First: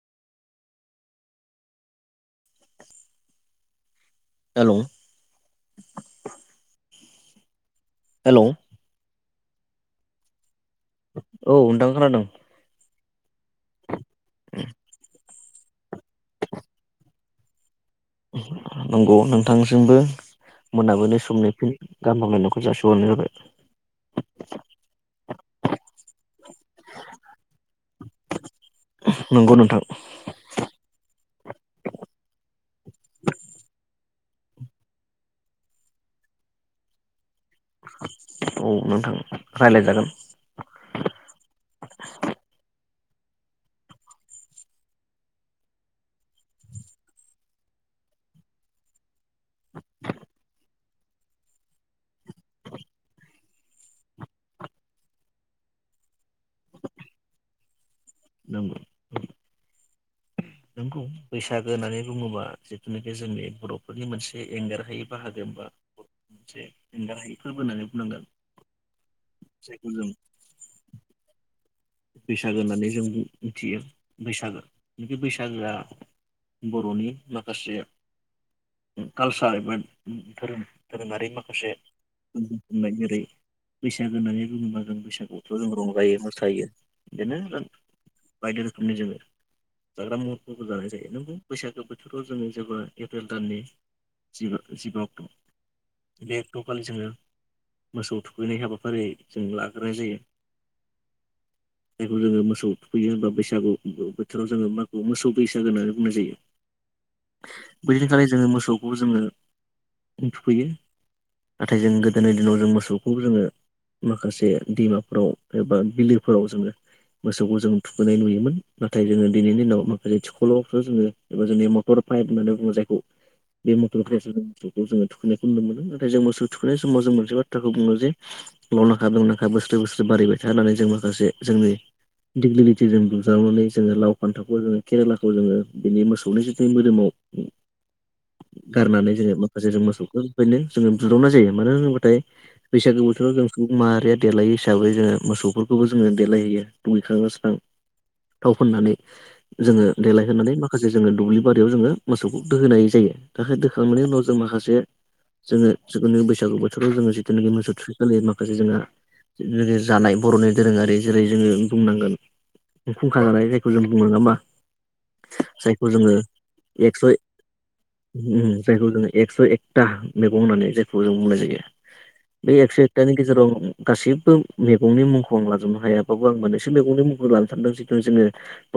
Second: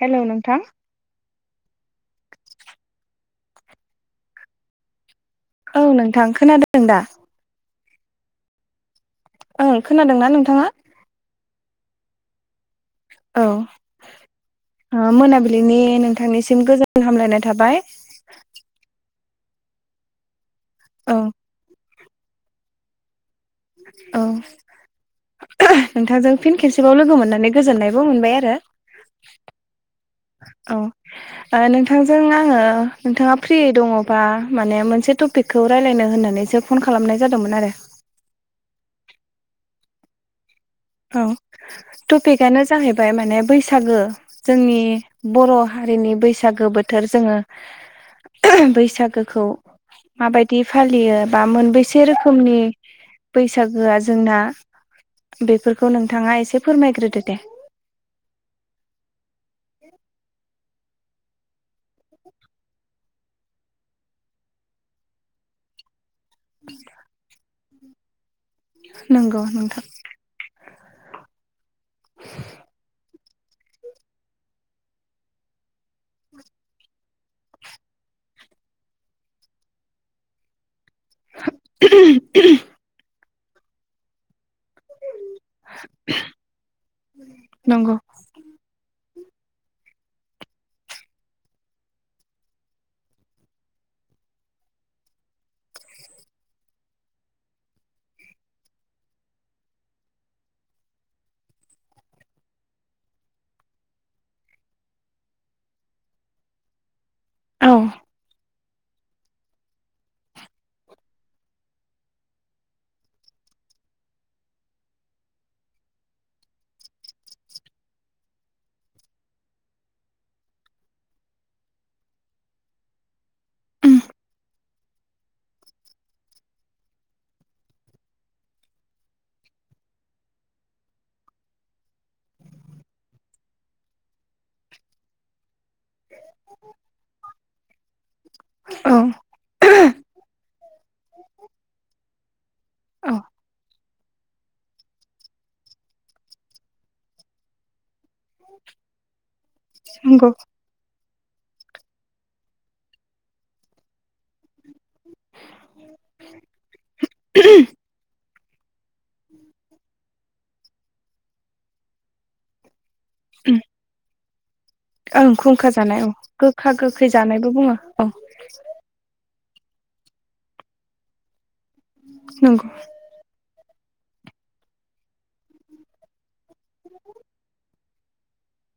Hello नोंथां hello औ नोंथां खोनादों दा हेलौ ओं खोनादोंना नोंथाङा? औ नोंथां खोनादों । औ ओ मोनाबिलि मोनाबिलिनि नोंथांनिसिम गोजोन हामलायनाय थाबाय । नंगौ नोंथांनिसिबो औ मोनाबिलि समनि फिन गाहाम हामलायनायखौ जासिहरनाय जाबाय । औ नोंथांजों फिन खेबसेबाव लोगो मोननानै गोजोननायबो मोनबाय आरो नंगौ नोंथां औ ओ नोंथांजों आङो नोंथाङा फ्रि दङ बा माने मोनसे टपिकखौ रायलायनो होननानैसो फन खालामनाय जादों । औ नोंथां रायज्लाय जागोन । औ टपिकआनो जाहैबाय माने बैसागो जोंनि बर' हारि नि बैसागो बोथोर जोङो बैसागोखौ माबायदि फालियो बा मोनबेसे रोखोमनि बैसागोआ जोंना बेफोरखौ नोंथाङा एसे फोरमायग्रोदो दे । नंगौ नंगौ बैसागो होननानै बुङोबा जिथुनाखि जोंनि बर'फोरनि मोनसे एंगारहायै बाहागो एबा मोनसे एंगारहायै फोरबो होननानै बुंनांगोन । नंगौ नोंथां । बैसागो होननानै जों मिथियो बैसागो बे बैसागोआ बर'नि माखासे कालचार एबा धोरोम धोरोमारि माखासे जेरै बैसागो होननानै बुङोबा जों बैसागुआवथ' जों रंजायो मोसायो बिदिनो ना नंगौ बायदि रोखोमनि जोङो जाग्रा महरफोरबो जानाय जायो नंगौ बैसागो बोथोराव जोंङो जेब्ला एप्रिल दाननि जिबा जिबा अक्ट' बे एक्ट'खालि जोङो मोसौ थुखैनाय हाबाफारि जों लाग्रोनाय जायो । [inaudible] जायखौ जोङो मोसौ थुखैयो होनबा बैसागु बोथोराव जोङो माखौ मोसौ बैसागु होननानै बुंनाय जायो औ । बैदिनखालि जोङो मोसौखौ जोङो थुखैयो । नाथाय जों गोदोनि दिनाव जों मोसौखौ जोङो माखासे दैमाफोराव एबा बिलोफोराव जोङो मोसौखौ जों थुखैनाय नुयोमोन नाथाय जोङो दिनैनि दिनाव माखासे थिकलाव बा जोङो एबा जोंनि मटर पाइप होननानै बुङो जायखौ बे मथर फाइप जों मोसौखौ जोङो थुखैनायखौ नुनो मोनो नाथाय जों मोसौ थुखैनाय समाव जों मोनसे बाथ्राखौ बुङो जे लावनाखा दंनाखा बोसोरे बोसोरे बारिबाय था होननानै जोंबो माखासे जोंनि दिग्लिलिटिजों बुज्रावनानै जोङो लाव फान्थावखौ जोङो केरेलाखौ जोङो बिनि मोसौनि जिथु मोदोमाव [inaudible] गारनानै जोङो माखासे जों मोसौखौनो जोङो बुज्रावनाय जायो मानो होनोबाथाय बैसागु औ बोराव जों माहारिया देलायो हिसाबै जोङो मोसौफोरखौबो जोङो देलायहैयो दुगैखां लोबस्रां थाव फोननानै जोङो नंगौ देलायहोनानै माखासे जोङो दुब्लि बारियाव जोङो मोसौखौ दोहैनाय जायो दोखांनायनि उनाव जों माखासे जोङो जिुखुनु बैसागु बोथोराव जोङो जिथुनाखि मोसौ थुखैखालि माखासे जोंहा जानाय बर'नि दोरोङारि जेरै जोङो बुंनांगोन फुंखा जानाय जायखौ जों बुङो नङा होमबा ओं खुंखा जायखौ जानाय औ जोङो गोखा एक्स' गोखै जानायबो बुङो औ जायखौ जोङो एक्स' एक एकता मैगं होननानै जायखौ जों बुंनाय जायो बे नंगौ एक्स' एकटानि गेजेराव गासिबो मैगंनि मुं खौ आं लाजोबनो हायाबाबो आं मोननैसो मैगंनि मुंखौ लानो सानदों जिथु जोङो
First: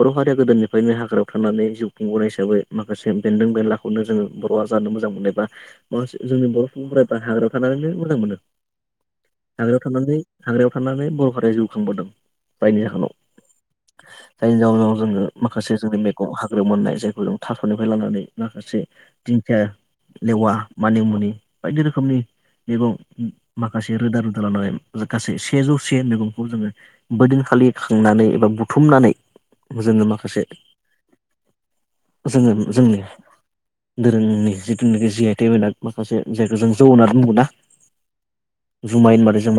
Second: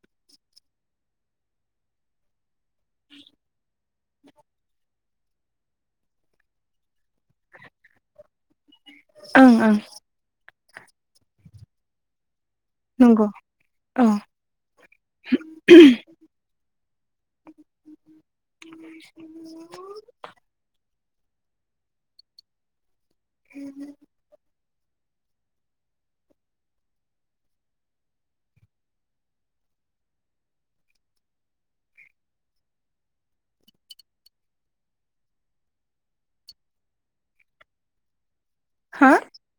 बर' हारिया गोदोनिफ्रायनो हाग्रायाव थाना नै जिउ खुंबोनाय हिसाबै माखासे बेन्दों बेनला खौनो जोङो बर'आ जानो मोजां मोननाय बा माखासे जोंनि बर' सुबुंफोरा हाग्रायाव थानानैनो मोजां मोनो ओं ओं हाग्रायाव थानानै हाग्रायाव थानानै बर' हारिया जिउ खांबोदों जायनि जाहोनाव अ जायनि जाहोनाव जोङो माखासे जोंनि मैगं हाग्रायाव मोननाय जायखौ जों थास'निफ्राय लानानै माखासे [unintelligible] लेवा मानि मुनि नि बायदि रोखोमनि मैगं माखासे रोदा रोदा लानानै गासै सेजौसे मैगंखौ जोङो बैदिनखालि खांनानै एबा बुथुमनानै जोङो माखासे जोङो जोंनि दोरोंनि जिथुनाखि जि आइ टेग होनना माखासे जायखौ जों जौ होननानै बुङोना हा जुमाय होनबाथाय जों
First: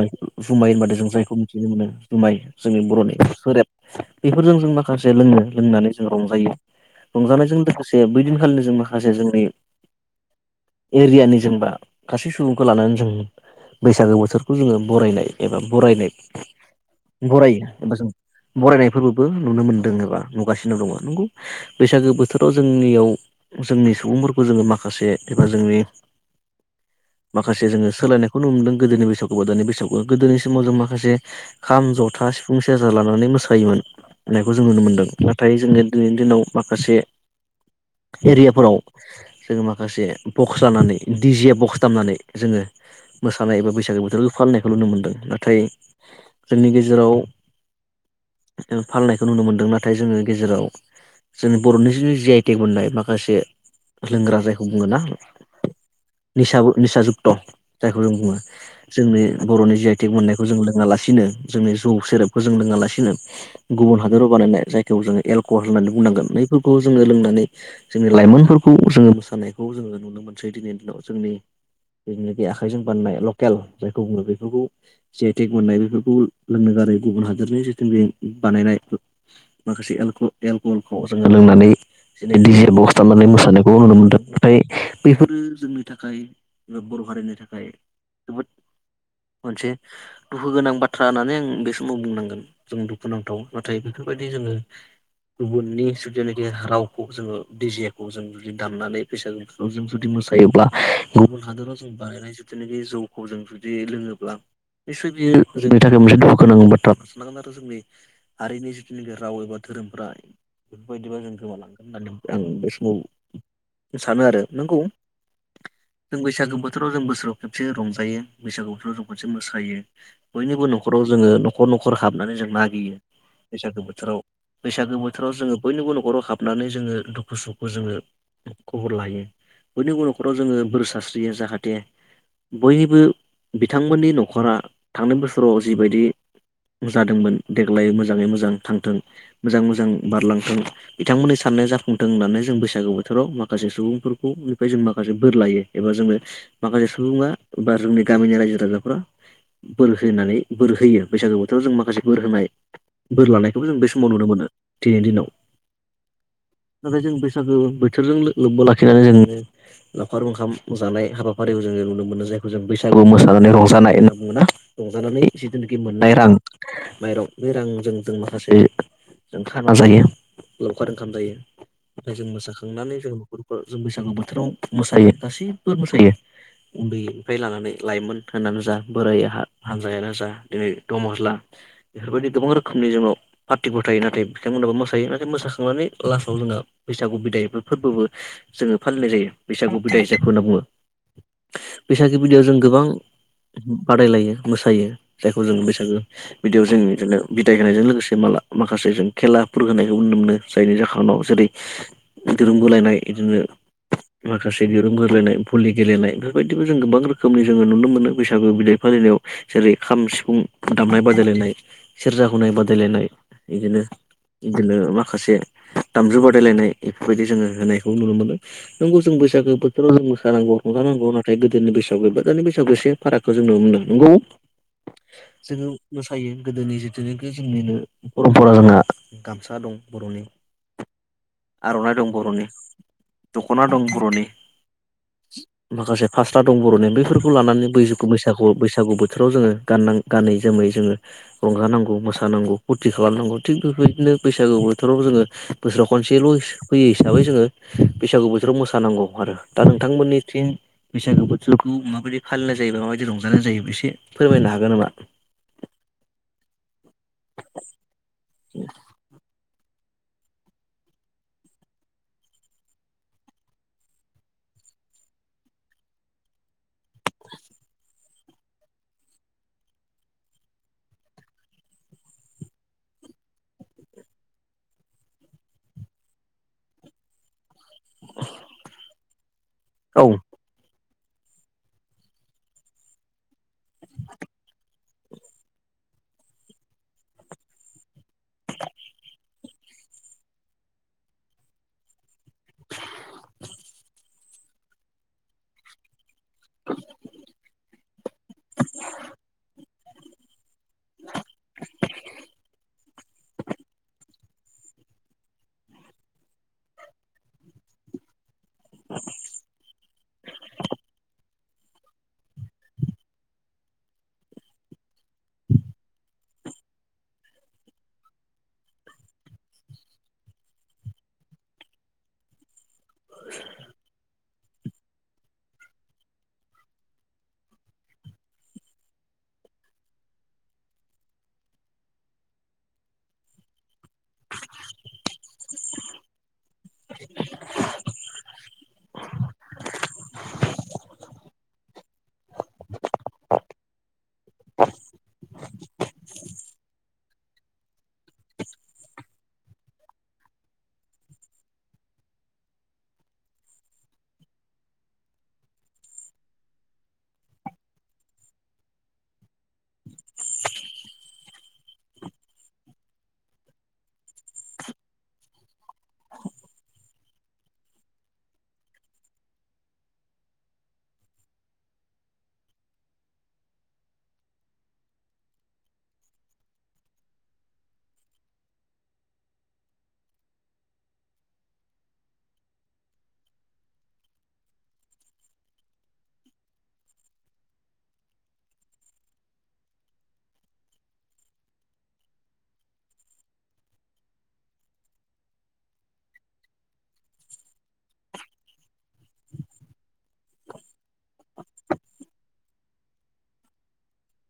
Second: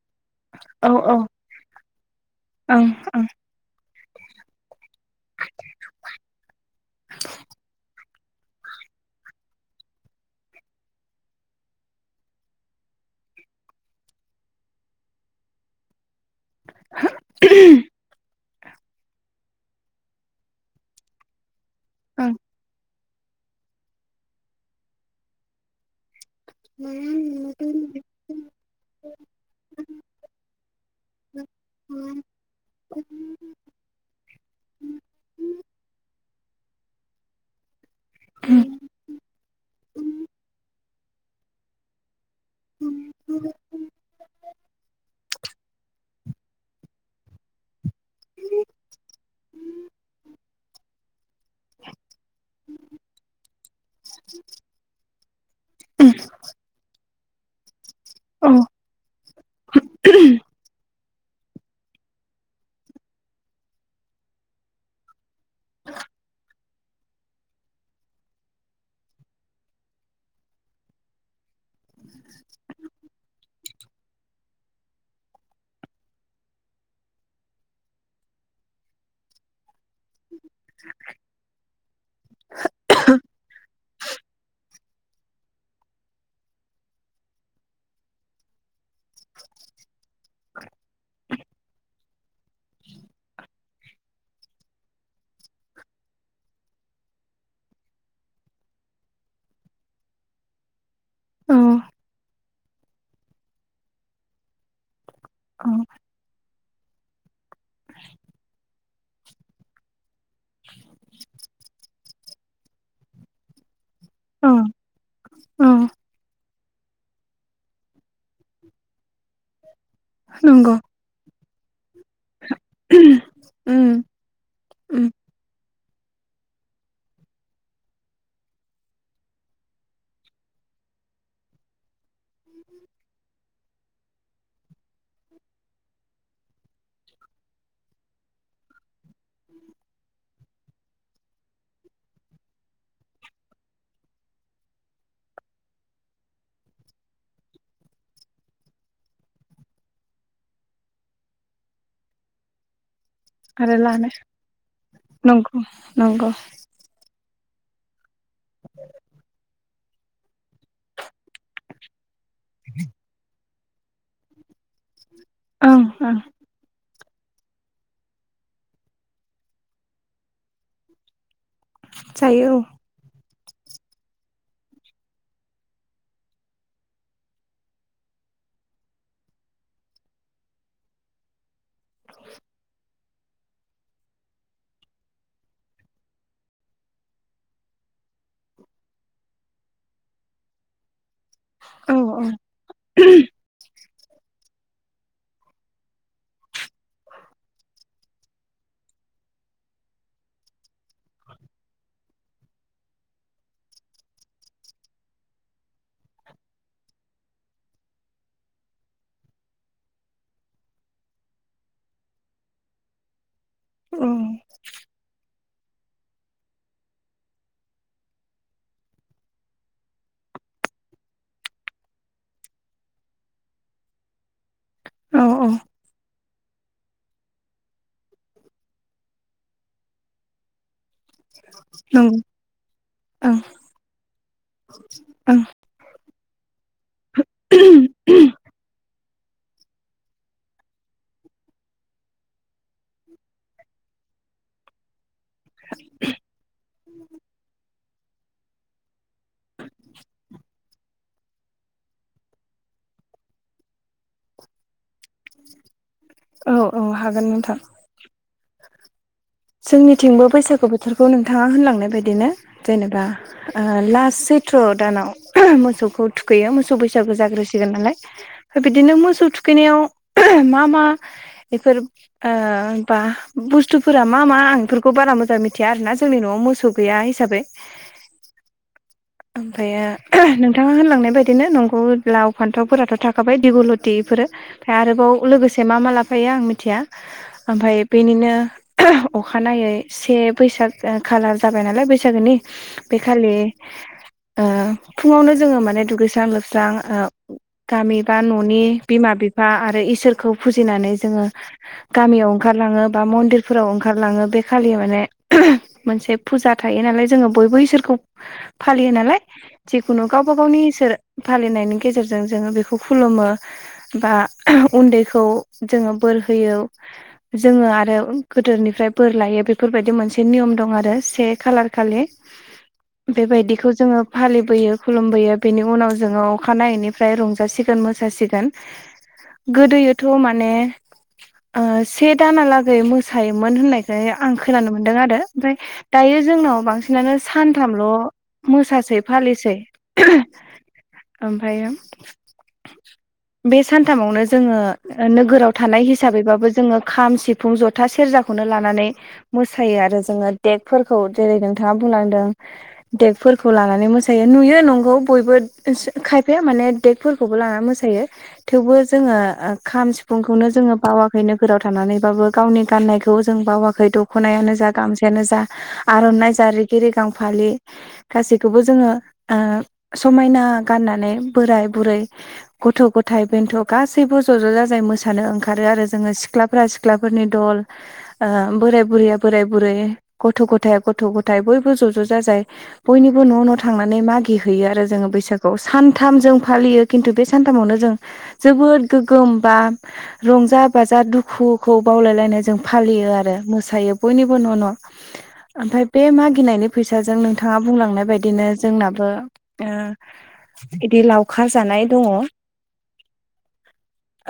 जुमाय औ होनबाथाय जों औ जायखौ मिथिनो मोनो जुमाइ जोंनि ओं बर'नि ओं सेरेब बेफोरजों जों माखासे लोंनो लोंनानै जों रंजायो रंजानायजों लोगोसे बै दिनखालिनो जों माखासे जोंनि एरियानि जों बा गासै सुबुंखौ लानानै जों बैसागो बोथोरखौ जोङो बरायनाय एबा बरायनाय बरायो एबा जों बरायनायफोरबोबो नुनो मोनदों एबा नुगासिनो दङ' नंगौ बैसागो ओं बोथोराव जोंनियाव जोंनि सुबुंफोरखौ जोङो माखासे एबा जोंनि औ माखासे जोङो सोलायनायखौ नुनो मोनदों गोदोनि बैसागु गोदोनि बैसागु गोदोनि समाव जों माखासे खाम जथा सिफुं सेरजा लानानै मोसायोमोन होननायखौ जों नुनो मोनदों नाथाय जोङो दिनैनि दिनाव माखासे एरियाफोराव जोङो माखासे बक्स लानानै दि जे बक्स दामनानै जोङो मोसानाय एबा बैसागो बोथोर फालिनायखौ नुनो मोन्दों नाथाय जोंनि गेजेराव फांनायखौ नुनो मोनदों नाथाय जोङो गेजेराव जोंनि बर'नि जि जि आइ टेग मोननाय माखासे लोंग्रा जायखौ बुङो ना निसा निसा जुक्त जायखौ जों बुङो जोंनि बरनि जि आइ टेग मोननायखौ जों लासिनो जों जौ सेरेबखौ जों लोङा लानो गुबुन हादोराव बानायनाय जायखौ जों एलकहल होननानै बुंनांगोन नैफोरखौ जोङो लोंनानै जोंनि लाइमोनफोरखौ जोङो मोसानायखौ जोङो नुनो मोनसै दिनै जोंनि जेनाखि आखाइजों बानायनाय लकेल जायखौ बुङो बेफोरखौ जि आइ टेग मोननाय बेफोरखौ लोंनो गारै गुबुन हादरनि जिथु बे बानायनाय माखासे एलक एलकहलखौ जोङो लोंनानै दिनै दि जे बक्स दामनानै मोसानायखौ नुनो मोन्दों नाथाय बेफोरो जोंनि थाखाय एबा बर' हारिनि थाखाय जोबोद मोनसे दुखु गोनां बाथ्रा होननानै आं बे समाव बुंनांगोन जों दुखुनांथाव नाथाय बेफोरबायदि जोङो गुबुननि जुदिनाखि रावखौ जोङो डिजेखौ जों जुदि दामनानै बैसागोफोराव जों जुदि मोसायोब्ला गुबुन औ हादोराव जों बानायनाय जिथुनाखि जौखौ जों जुदि लोङोब्ला निसय बियो जोंनि औ थाखाय मोनसे [unintelligible] बा [unintelligible] आरो जोंनि हारिनि जिथुनाखि राव एबा धोरोमफ्रा बेफोरबायदिबा जों गोमालांगोन होननानै आं बे समाव सानो आरो औ नंगौ औ जों बैसागो बो थोराव जों बोसोराव खेबसे रंजायो, बैसागु बोथाराव जों खेबसे मोसायो, बयनिबो नंगौ नखराव जोङो न'खर न'खर हाबनानै जों मागियो। बैसागो उम बोथोराव। बैसागो उम बोथोराव जोङो बयनिबो न'खराव हाबनानै जोङो दुखु सुखु जोङो खब'र लायो। बयनिबो न'खराव जोङो बोर सारस्रियो जाहाथे बयनिबो बिथांमोननि न'खरा थांनाय बोसोराव जिबायदि जादोंमोन देग्लाय मोजाङै मोजां थांथों मोजाङै मोजां बारलांथों बिथांमोननि सा नाय जाफुंथों होननानै जों बैसागु बोथोराव माखासे सुबुंफोरखौ निफ्राय जों माखासे बोर लायो एबा जोङो माखासे सुबुङा बा जोंनि गामिनि रायजो राजाफोरा बोर होनानै, बोर होयो। बैसागो बोथोराव जों माखासे बोर होनाय बोर लानायखौबो आरो जों बे लानाय समाव नुनो मोनो, दिनैनि दिनाव। नंगौ नंगौ नाथाय जों बै सागो बोथोरजों लो-लोब्बा लाखिनानै जोङो लावखार ओंखाम जानाय हाबाफारियाव जोङो नुनो मोनो। जायखौ जों बैसागु मोसानानै रंजानाय होनना बुङो ना? रंजानानै जिथुनाखि ओं ओं मोननाय रां माइराव बे रांजों जों माखासे जों खाना जायो, लावखार ओंखाम जायो। [unintelligible] जों जायो मोसाखांनानै जों न'खर [unintelligible] जों बैसागो बोथोराव मोसायो, गासिब्बो मोसायो। उन्दैनिफ्राय लानानै लाइमोन होननानो जा बोराइ हा हानजायानो जा दिनै दमस्ला बेफोरबायदि गोबां रोखोमनि जोंनाव पार्टिखौ थायो नाथाय बिथांमोनाबो मोसायो। नाथाय मोसाखांनानै लास्टआव जोंहा बैसागु बिदाय एबा फोरबोबो जोङो फालिनाय जायो, बैसागु बिदाय जायखौ होनना बुङो। [unintelligible] औ बैसागि बिदियाव जों गोबां बादायलायो। मोसायो जायखौ जों बैसागो बिदियाव जों बिदिनो बिदाय होनायजों लोगोसे माला माखासे जों खेला फोर होनायखौ नुनो मोनो। जायनि जाहोनाव जेरै दिरुं बोलायनाय इदिनो माखासे दिरुं बोलायनाय, भलि गेलेनाय बेफोरबायदिबो जों गोबां रोखोमनि जोङो नुनो मोनो, बैसागु बिदाय फालिनायाव। जेरै खाम, सिफुं दामनाय बादायलायनाय, सेरजा हुनाय बादायलायनाय। इदिनो औ इदिनो माखासे दामजु बादायलायनाय एफोरबायदि जोङो होनायखौ नुनो मोनो। नोंगौ जों बैसागो बोथोराव जों मोसानांगौ, रंजानांगौ नाथाय गोदोनि बैसागुआव दानि बैसागुआव एसे फारागखौ जोंनो नुनो मोनदों। नंगौ। औ औ जोङो मोसायो। गोदोनि जिथुनाखि जोंनिनो परमपरा जोंहा गामसा दं बर'नि। आर'नाइ दं नंगौ बर'नि, ओं दख'ना दं बर'नि। ओं माखासे फास्रा दं बर'नि। बैफोरखौ लानानै बैगु- बैसागु बैसागु बो बोथोराव जोङो गाननां गानै जोमै जोङो रंजानांगौ मोसानांगौ फुरथि खालामनांगौ। थिग बेफोरबायदि नो बैसागु बोथोराव जोङो बोसोराव खनसेल' फैयो हिसाबै जोङो बैसागु बोथोराव मोसानांगौ। आरो दा नोंथांमोननिथिं बैसागो बोथोरखौ माबायदि फालिनाय जायो बा माबायदि रंजानाय जायो एसे फोरमायनो हागोन नामा? औ औ हागोन नोंथां। [inaudible] जोंनिथिंबो बैसागु बोथोरखौ नोंथाङा होनलांनाय बायदिनो जेनेबा ओ लास सै थ्र' दानाव मोसौखौ थुखैयो, मोसौ बैसागो जाग्रोसिगोन नालाय। बिदिनो मोसौ थुखैनायाव मा मा एफोर बा बुस्थुफोरा मा मा आं बेफोरखौ बारा मोजां मिथिया आरोना जोंनि न'आव मोसौ गैया हिसाबै। [inaudible] ओमफायो औ नोंथाङा होनलांनाय बेबायदिनो नगौ लाव फान्थावफोराथ' थाखाबाय दिगुलति एफोरो ओमफ्राय आरोबाव लोगोसे मा मा लाफा यो आं मिथिया ओमफाय बेनिनो अखानायै से बैसाग खा खालार जाबाय नालाय बैसागुनि, बेखालि ओ फुङावनो जोङो माने दुगैस स्रां लोबस्रां ओ गामि बा न'नि बिमा बिफा आरो इसोरखौ फुजिनानै जोङो गामियाव ओंखारलाङो बा मन्दिरफोराव ओंखारलाङो बे खालि माने मोनसे फुजा थायो नालाय जोङो बयबो इसोरखौ फालियो नालाय जिखुनु गावबा गावनि इसोर फालिनायनि गेजेरजों जोङो बेखौ खुलुमो बा उन्दैखौ जोङो बोर होयो जोङो आरो गोदोनिफ्राय बोर लायो बेफोरबायदि मोनसे नियम दं आरो से खालार खालि बेबायदि जोङो फालिबोयो खुलुमबोयो बेनि उनाव जोङो अखानायैनिफ्राय रंजासिगोन मोसासिगोन। गोदोयोथ' माने से दानालागै मोसायोमोन होननाय फ्राय आं खोनानो मोन्दों आरो ओमफ्राय दायो जोंनाव बांसिनानो सानथामल' मोसासै फालिसै ओमफायो बे सानथामावनो जोङो नोगोराव थानाय हिसाबैबाबो जोङो खाम सिफुं जथा सेरजाखौ लानानै मोसायो आरो जोंङो देगफोरखौ जेरै नोंथांङा बुंलांदों देग फोरखौ लानानै मोसायो नुयो नंगौ बयबो खायफाया माने देगफोरखौबो लानानै मोसायो। थेवबो जोङो खाम सिफुंखौनो जोङो बावाखै नोगोराव थानानैबाबो गावनि गाननायखौ जों बावाखै दख'नायानो जा गामसायानो जा आर'नाइ जा रिगि रि गां फालि गासैखौबो जोङो ओ समायना गाननानै बोराय बुरै गथ' गथ' थाइ बेन्थ' गासैबो ज' ज' जाजाय मोसानो ओंखारो आरो जोङो सिख्लाफ्रा सिख्लाफोरनि दल ओ बोराय बुरैया बोराय बुरै गथ' गथाया गथ' गथायाइ बयबो ज' ज' जाजाय बयनिबो न' न' थांनानै मागि हैैयो आरो जोङो बैसागुआव। सान्थाम जों फालियो खिन्थु बे सानथामावनो जोबोद गोग्गोम बा रंजा बाजा दुखुखौ बावलायलायनाय जों फा लियो आरो मोसादों, बयनिबो न' न' ओमफ्राय बे मागिनायनि फैसाजों नोंथां थाङा बुंलांनाय बायदिनो जोंनाबो ओ इदि लावखार जानाय दङ।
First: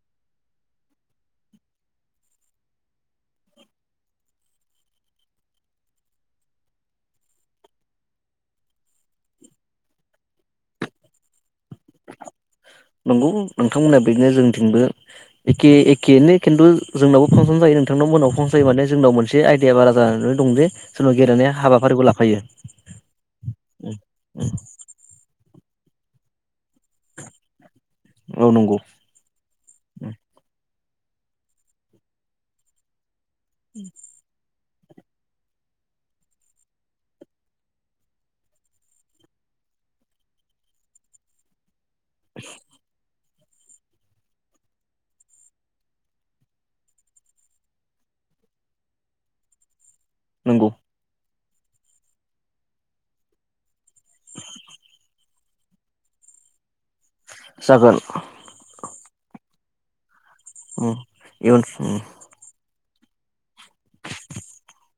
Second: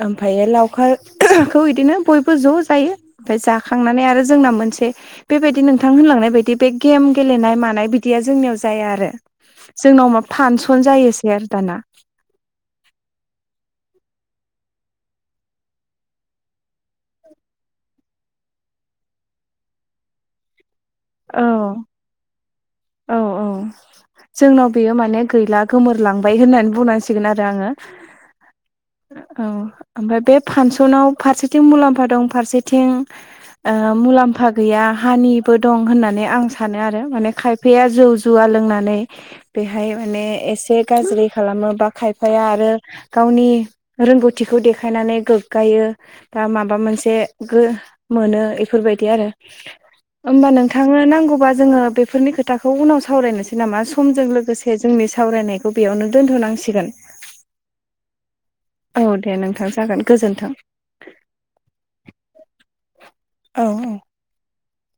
ओमफ्रायो लावखारखौ इदिनो बयबो ज' जायो ओमफ्राय जाखांनानै आरो जोंना मोन बे बेबायदि नोंथां होनलांनाय बायदि बे गेम गेलेनाय मानाय बिदि दिया जोंनियाव जाया आरो। जोंनाव मा फानसन जायोसै आरो दाना [inaudible] नंगौ नोंथांमोना बेनो जोंथिंबो एखे एखेनो खिन्थु जोंनावबो फांसन जायो नोंथांनाव मोननाव फंसायो माने जोंनाव मोनसे आयदाया बारा जानानै दं जे जोंनाव औ गेलेनाय हाबाफारिखौ लाफायो औ औ जोंनाव बेयो माने गैला गोमोरलांबाय होनना बुनां सिगोन आरो आंङो औ नंगौ औ ओमफ्राय बे फानस सनाव फारसेथिं मुलाम्फा दं फारसेथिं मुलाम्फा गैया हानिबो दं होननानै आं सानो आरो माने खायफाया जौ जुवा लोंनानै बेहाय माने एसे गाज्रि खालामो बा खायफाया आरो गावनि रोंगौथिखौ देखायनानै गोग्गायो बा माबा मोनसे गो मोनो इफोरबायदि आरो होमबा नंगौ नोंथांनो नांगौबा जोङो बेफोरनि खोथाखौ उनाव सावरायनोसै नामा समजों लोगोसे जोंनि सावरायनायखौ बेयावनो दोनथ'नांसिगोन। जागोन। औ दे नोंथां जागोन गोजोन्थों । उम [unintelligible] औ औ